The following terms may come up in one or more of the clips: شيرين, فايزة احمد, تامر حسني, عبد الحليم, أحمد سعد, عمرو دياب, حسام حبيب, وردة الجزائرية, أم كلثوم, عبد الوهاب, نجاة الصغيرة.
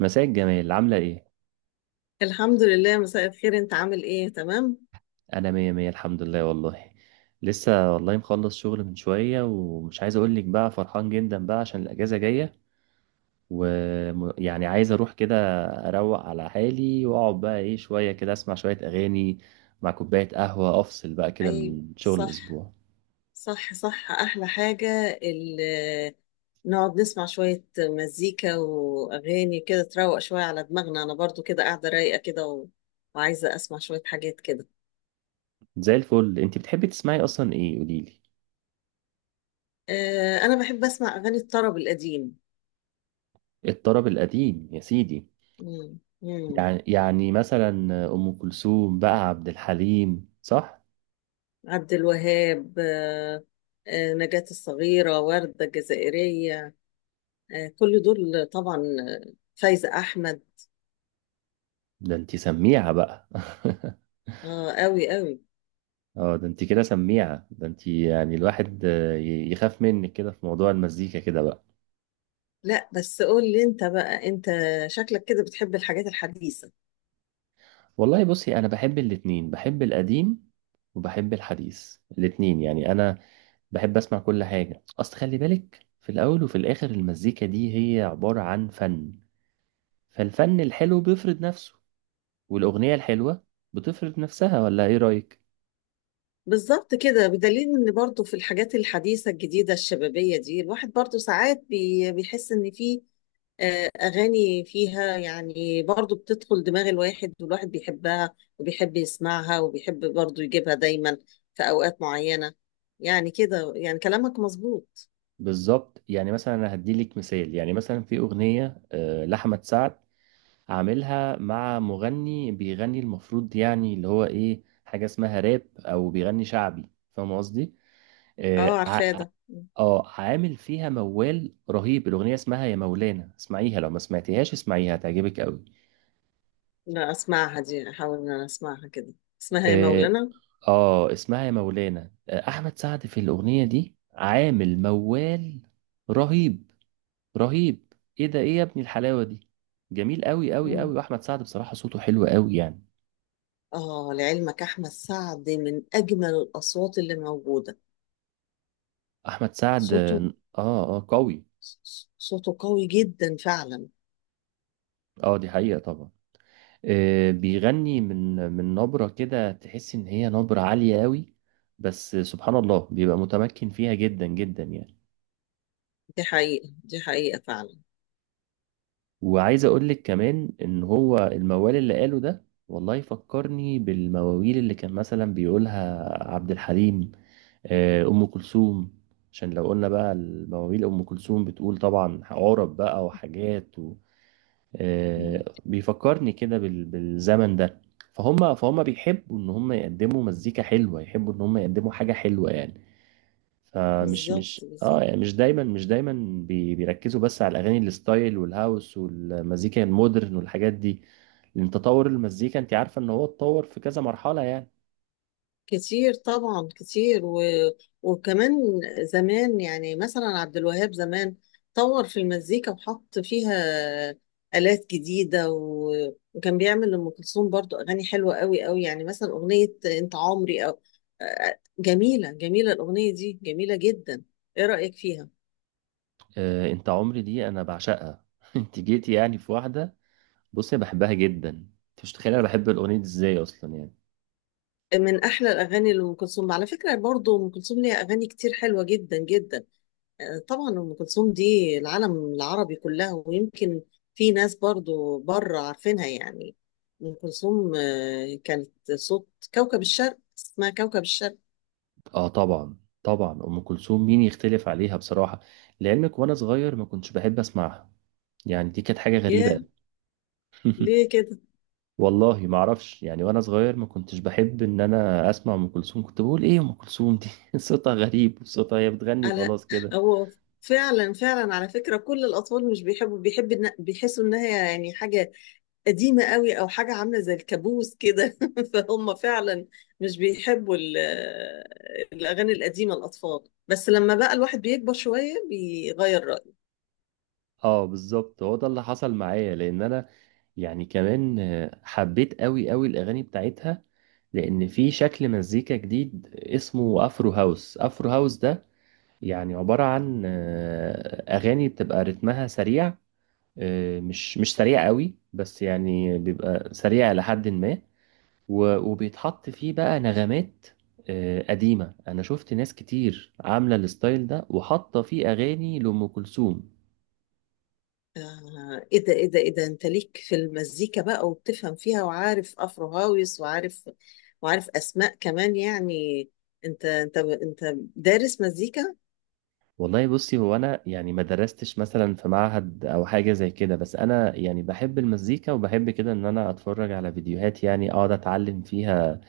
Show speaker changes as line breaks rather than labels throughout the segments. مساء الجمال، عاملة ايه؟
الحمد لله. مساء الخير، انت عامل ايه؟ تمام.
أنا مية مية الحمد لله والله. لسه والله مخلص شغل من شوية ومش عايز أقولك، بقى فرحان جدا بقى عشان الأجازة جاية، ويعني عايز أروح كده، أروق على حالي وأقعد بقى ايه شوية كده أسمع شوية أغاني مع كوباية قهوة، أفصل بقى كده
اي.
من شغل
صح،
الأسبوع.
صح، صح. احلى حاجة. ال- نقعد نسمع شوية مزيكا واغاني كده، تروق شوية على دماغنا. انا برضو كده قاعدة رايقة كده وعايزة اسمع شوية حاجات كده.
زي الفل. انت بتحبي تسمعي أصلا ايه، قوليلي؟
اه، انا بحب اسمع اغاني الطرب القديم.
الطرب القديم يا سيدي.
مم. مم.
يعني مثلا، أم كلثوم بقى، عبد الحليم، صح؟
عبد الوهاب، اه. نجاة الصغيرة، وردة الجزائرية. اه، كل دول طبعا. فايزة احمد.
ده انت سميعة بقى.
اه، قوي قوي.
اه، ده انت كده سميعة، ده انت يعني الواحد يخاف منك كده في موضوع المزيكا كده بقى.
لا، بس قول لي انت بقى. انت شكلك كده بتحب الحاجات الحديثة.
والله بصي، انا بحب الاتنين، بحب القديم وبحب الحديث، الاتنين يعني. انا بحب اسمع كل حاجة، اصل خلي بالك، في الاول وفي الاخر المزيكا دي هي عبارة عن فن، فالفن الحلو بيفرض نفسه والاغنية الحلوة بتفرض نفسها. ولا ايه رأيك؟
بالظبط كده، بدليل ان برضو في الحاجات الحديثة الجديدة الشبابية دي الواحد برضو ساعات بيحس ان في اغاني فيها، يعني برضو بتدخل دماغ الواحد، والواحد بيحبها وبيحب يسمعها وبيحب برضو يجيبها دايما في اوقات معينة. يعني كده، يعني كلامك مظبوط.
بالظبط. يعني مثلا انا هديلك مثال، يعني مثلا في اغنية لأحمد سعد، عاملها مع مغني بيغني المفروض يعني اللي هو ايه، حاجة اسمها راب او بيغني شعبي، فاهم قصدي؟ اه
اه،
ع-
عارفاه ده.
عامل فيها موال رهيب. الاغنية اسمها يا مولانا، اسمعيها، لو ما سمعتيهاش اسمعيها هتعجبك قوي.
لا اسمعها دي، احاول ان انا اسمعها كده. اسمها يا
اه.
مولانا.
اسمها يا مولانا. احمد سعد في الاغنية دي عامل موال رهيب، رهيب. ايه ده، ايه يا ابني الحلاوة دي! جميل قوي قوي قوي. واحمد سعد بصراحة صوته حلو قوي يعني.
آه، لعلمك أحمد سعد من أجمل الأصوات اللي موجودة.
احمد سعد،
صوته.
اه. اه، قوي.
صوته قوي جدا فعلا.
اه دي حقيقة طبعا. بيغني من نبرة كده تحس ان هي نبرة عالية قوي، بس سبحان الله بيبقى متمكن فيها جدا جدا يعني.
دي حقيقة، دي حقيقة فعلا.
وعايز اقول لك كمان ان هو الموال اللي قاله ده، والله فكرني بالمواويل اللي كان مثلا بيقولها عبد الحليم، ام كلثوم. عشان لو قلنا بقى المواويل، ام كلثوم بتقول طبعا عرب بقى وحاجات
مم.
بيفكرني كده بالزمن ده. فهم فهم بيحبوا ان هم يقدموا مزيكا حلوه، يحبوا ان هم يقدموا حاجه حلوه يعني. فمش مش
بالظبط،
اه
بالظبط.
يعني مش دايما، مش دايما بيركزوا بس على الاغاني الستايل والهاوس والمزيكا المودرن والحاجات دي، لان تطور المزيكا، انت عارفه ان هو اتطور في كذا مرحله يعني.
كتير طبعا، كتير وكمان زمان، يعني مثلا عبد الوهاب زمان طور في المزيكا وحط فيها آلات جديدة، وكان بيعمل لأم كلثوم برضو أغاني حلوة قوي قوي. يعني مثلا أغنية أنت عمري، أو جميلة، جميلة الأغنية دي، جميلة جدا. إيه رأيك فيها؟
انت عمري دي انا بعشقها. انت جيتي يعني في واحده! بصي، أنا بحبها جدا، انت مش متخيله انا بحب الاغنيه دي ازاي اصلا يعني.
من أحلى الأغاني لأم كلثوم على فكرة. برضو أم كلثوم ليها أغاني كتير حلوة جدا جدا. طبعا ام كلثوم دي العالم العربي كلها، ويمكن في ناس برضو بره عارفينها يعني. ام كلثوم كانت صوت. كوكب الشرق، اسمها كوكب الشرق.
اه طبعا. طبعا ام كلثوم، مين يختلف عليها بصراحه. لعلمك وانا صغير ما كنتش بحب اسمعها، يعني دي كانت حاجه غريبه
ياه،
أوي.
ليه كده؟
والله ما اعرفش يعني، وانا صغير ما كنتش بحب ان انا اسمع ام كلثوم، كنت بقول ايه ام كلثوم دي؟ صوتها غريب، صوتها هي بتغني
على
وخلاص كده.
هو. فعلا، فعلا، على فكرة كل الأطفال مش بيحبوا، بيحسوا إنها يعني حاجة قديمة قوي، أو حاجة عاملة زي الكابوس كده فهم فعلا مش بيحبوا الأغاني القديمة، الأطفال. بس لما بقى الواحد بيكبر شوية بيغير رأيه.
اه بالظبط، هو ده اللي حصل معايا، لان انا يعني كمان حبيت قوي قوي الاغاني بتاعتها، لان في شكل مزيكا جديد اسمه افرو هاوس. افرو هاوس ده يعني عبارة عن أغاني بتبقى رتمها سريع. مش سريع قوي بس يعني، بيبقى سريع لحد ما وبيتحط فيه بقى نغمات قديمة. أنا شفت ناس كتير عاملة الستايل ده وحاطة فيه أغاني لأم كلثوم.
ايه ده، ايه ده، ايه ده! انت ليك في المزيكا بقى وبتفهم فيها، وعارف افرو هاويس، وعارف اسماء كمان يعني. انت دارس مزيكا؟
والله بصي، هو أنا يعني ما درستش مثلا في معهد أو حاجة زي كده، بس أنا يعني بحب المزيكا وبحب كده إن أنا أتفرج على فيديوهات يعني، أقعد أتعلم فيها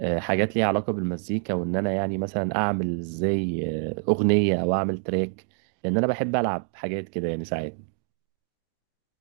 حاجات ليها علاقة بالمزيكا، وان انا يعني مثلا اعمل زي اغنية او اعمل تراك، لان انا بحب العب حاجات كده يعني ساعات.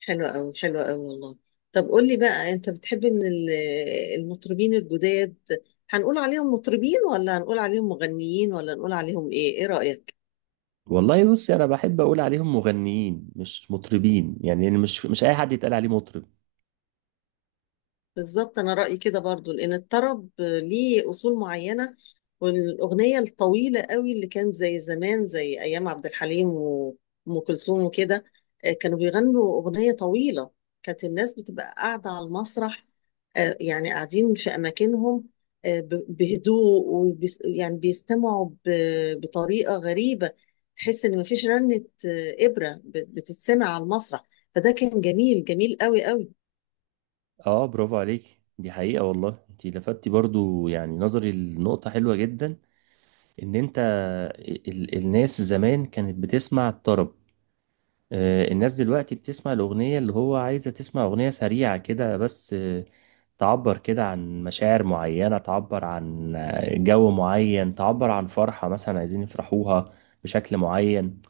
حلوة قوي، حلوة قوي والله. طب قول لي بقى، انت بتحب من المطربين الجداد، هنقول عليهم مطربين، ولا هنقول عليهم مغنيين، ولا نقول عليهم ايه؟ ايه رأيك؟
والله بصي، انا بحب اقول عليهم مغنيين مش مطربين يعني. يعني مش اي حد يتقال عليه مطرب.
بالظبط، انا رايي كده برضو لان الطرب ليه اصول معينه، والاغنيه الطويله قوي اللي كانت زي زمان، زي ايام عبد الحليم وام كلثوم وكده. كانوا بيغنوا اغنيه طويله، كانت الناس بتبقى قاعده على المسرح، يعني قاعدين في اماكنهم، بهدوء وبيس، يعني بيستمعوا بطريقه غريبه، تحس ان مفيش رنه ابره بتتسمع على المسرح. فده كان جميل، جميل قوي قوي.
اه برافو عليك. دي حقيقة، والله انت لفتي برضو يعني نظري لنقطة حلوة جدا. ان انت ال الناس زمان كانت بتسمع الطرب، الناس دلوقتي بتسمع الأغنية اللي هو عايزة، تسمع أغنية سريعة كده بس، تعبر كده عن مشاعر معينة، تعبر عن جو معين، تعبر عن فرحة مثلا عايزين يفرحوها بشكل معين.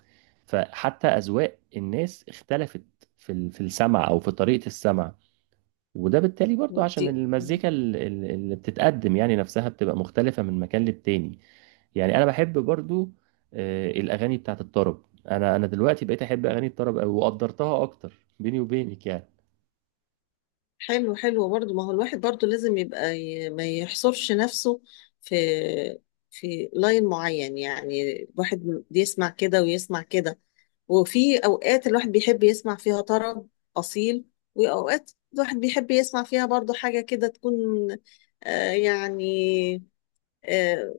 فحتى أذواق الناس اختلفت في في السمع أو في طريقة السمع. وده بالتالي برضو عشان
دي
المزيكا اللي بتتقدم يعني نفسها بتبقى مختلفة من مكان للتاني يعني. أنا بحب برضو الأغاني بتاعت الطرب. أنا دلوقتي بقيت أحب أغاني الطرب أوي وقدرتها أكتر، بيني وبينك يعني.
حلو، حلو برضو، ما هو الواحد برضو لازم يبقى ما يحصرش نفسه في لاين معين، يعني الواحد بيسمع كده ويسمع كده، وفي اوقات الواحد بيحب يسمع فيها طرب اصيل، واوقات الواحد بيحب يسمع فيها برضو حاجة كده تكون، يعني آه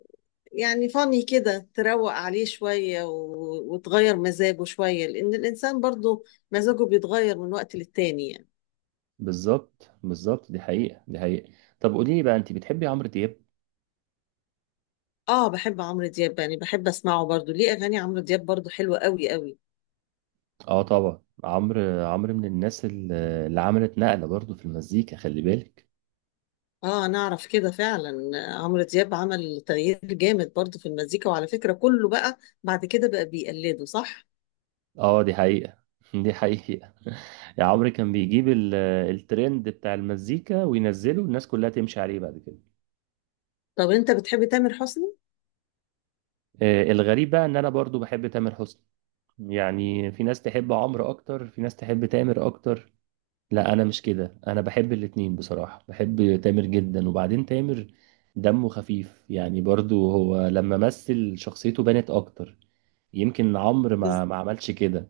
يعني فاني كده تروق عليه شوية، وتغير مزاجه شوية، لأن الإنسان برضو مزاجه بيتغير من وقت للتاني يعني.
بالظبط بالظبط، دي حقيقة دي حقيقة. طب قولي لي بقى، انت بتحبي عمرو دياب؟
اه، بحب عمرو دياب يعني، بحب اسمعه برضو، ليه اغاني عمرو دياب برضو حلوة قوي قوي.
اه طبعا، عمرو عمرو من الناس اللي عملت نقلة برضو في المزيكا، خلي بالك.
اه، انا اعرف كده فعلا. عمرو دياب عمل تغيير جامد برضو في المزيكا، وعلى فكرة كله بقى بعد كده بقى بيقلده، صح.
اه دي حقيقة. دي حقيقة. يا عمرو كان بيجيب الترند بتاع المزيكا وينزله، والناس كلها تمشي عليه بعد كده.
طب انت بتحب تامر حسني؟
الغريب بقى ان انا برضو بحب تامر حسني. يعني في ناس تحب عمرو اكتر، في ناس تحب تامر اكتر. لا انا مش كده، انا بحب الاتنين بصراحة، بحب تامر جدا. وبعدين تامر دمه خفيف يعني، برضو هو لما مثل شخصيته بانت اكتر، يمكن عمرو ما عملش كده.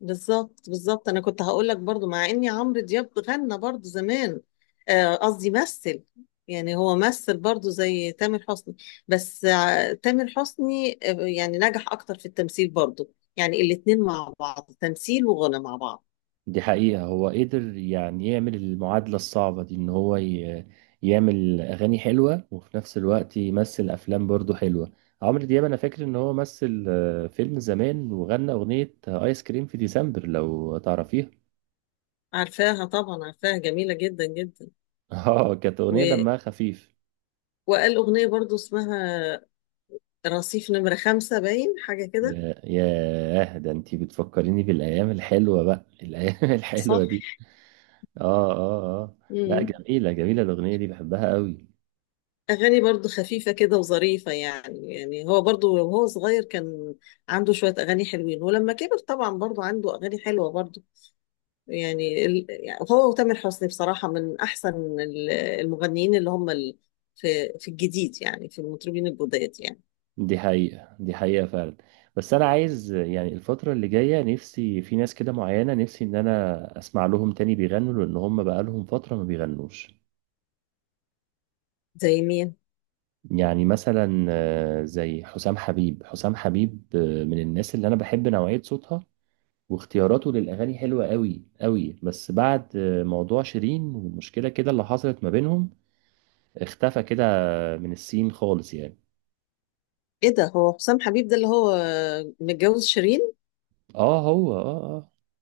بالظبط، بالظبط. انا كنت هقول لك برضو مع اني عمرو دياب غنى برضو زمان، قصدي مثل، يعني هو مثل برضو زي تامر حسني. بس تامر حسني يعني نجح اكتر في التمثيل برضو، يعني الاتنين مع بعض تمثيل وغنى مع بعض.
دي حقيقة، هو قدر يعني يعمل المعادلة الصعبة دي، ان هو يعمل اغاني حلوة وفي نفس الوقت يمثل افلام برضو حلوة. عمرو دياب انا فاكر ان هو مثل فيلم زمان وغنى اغنية ايس كريم في ديسمبر، لو تعرفيها.
عارفاها طبعا، عارفاها، جميلة جدا جدا.
اه كانت اغنية
و...
دمها خفيف.
وقال اغنية برضو اسمها رصيف نمرة خمسة باين، حاجة كده.
ياه ده انتي بتفكريني بالايام الحلوه بقى، الايام
صح؟
الحلوه دي. اه اه اه. لا،
مم.
جميله جميله الاغنيه دي، بحبها قوي.
أغاني برضو خفيفة كده وظريفة يعني. يعني هو برضو وهو صغير كان عنده شوية أغاني حلوين، ولما كبر طبعا برضو عنده أغاني حلوة برضو. يعني يعني هو وتامر حسني بصراحة من أحسن المغنيين، اللي هم في الجديد، يعني في المطربين الجداد يعني.
دي حقيقه دي حقيقه فعلا. بس انا عايز يعني الفتره اللي جايه، نفسي في ناس كده معينه، نفسي ان انا اسمع لهم تاني بيغنوا، لان هم بقى لهم فتره ما بيغنوش.
زي مين؟
يعني مثلا زي حسام حبيب. حسام حبيب من الناس اللي انا بحب نوعيه صوتها واختياراته للاغاني حلوه قوي قوي. بس بعد موضوع شيرين والمشكله كده اللي حصلت ما بينهم، اختفى كده من السين خالص يعني.
إيه ده، هو حسام حبيب ده اللي هو متجوز شيرين؟
اه هو، اه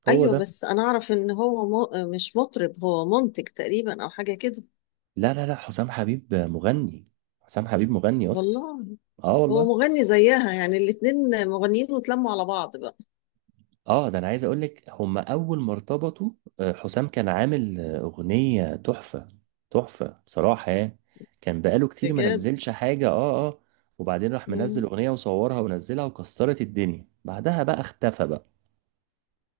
اه، هو
أيوه،
ده.
بس أنا أعرف إن هو مش مطرب، هو منتج تقريبا أو حاجة كده.
لا لا لا، حسام حبيب مغني. حسام حبيب مغني اصلا.
والله.
اه
هو
والله.
مغني زيها، يعني الاتنين مغنيين واتلموا على بعض بقى.
اه، ده انا عايز اقول لك، هم اول ما ارتبطوا حسام كان عامل اغنيه تحفه، تحفه بصراحه يعني. كان بقاله كتير ما
بجد؟
نزلش حاجه. اه اه. وبعدين راح منزل
مم.
اغنيه وصورها ونزلها وكسرت الدنيا، بعدها بقى اختفى بقى.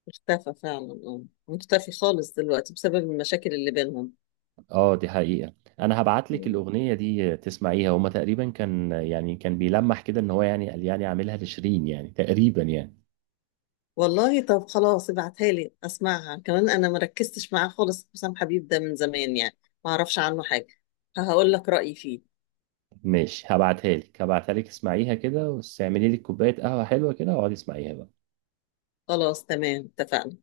اختفى فعلا، اه. مختفي خالص دلوقتي بسبب المشاكل اللي بينهم.
اه دي حقيقه. انا هبعت لك
مم.
الاغنيه دي تسمعيها. هما تقريبا كان يعني كان بيلمح كده ان هو يعني، قال يعني عاملها لشيرين يعني تقريبا يعني.
والله، طب خلاص ابعتها لي اسمعها كمان، انا ما ركزتش معاه خالص. حسام حبيب ده من زمان يعني، ما اعرفش عنه حاجة. هقول لك رأيي فيه.
ماشي، هبعتها لك هبعتها لك، اسمعيها كده، واستعملي لك كوبايه قهوه حلوه كده واقعدي اسمعيها بقى.
خلاص تمام، اتفقنا.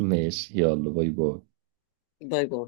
ماشي يلا، باي باي.
باي باي.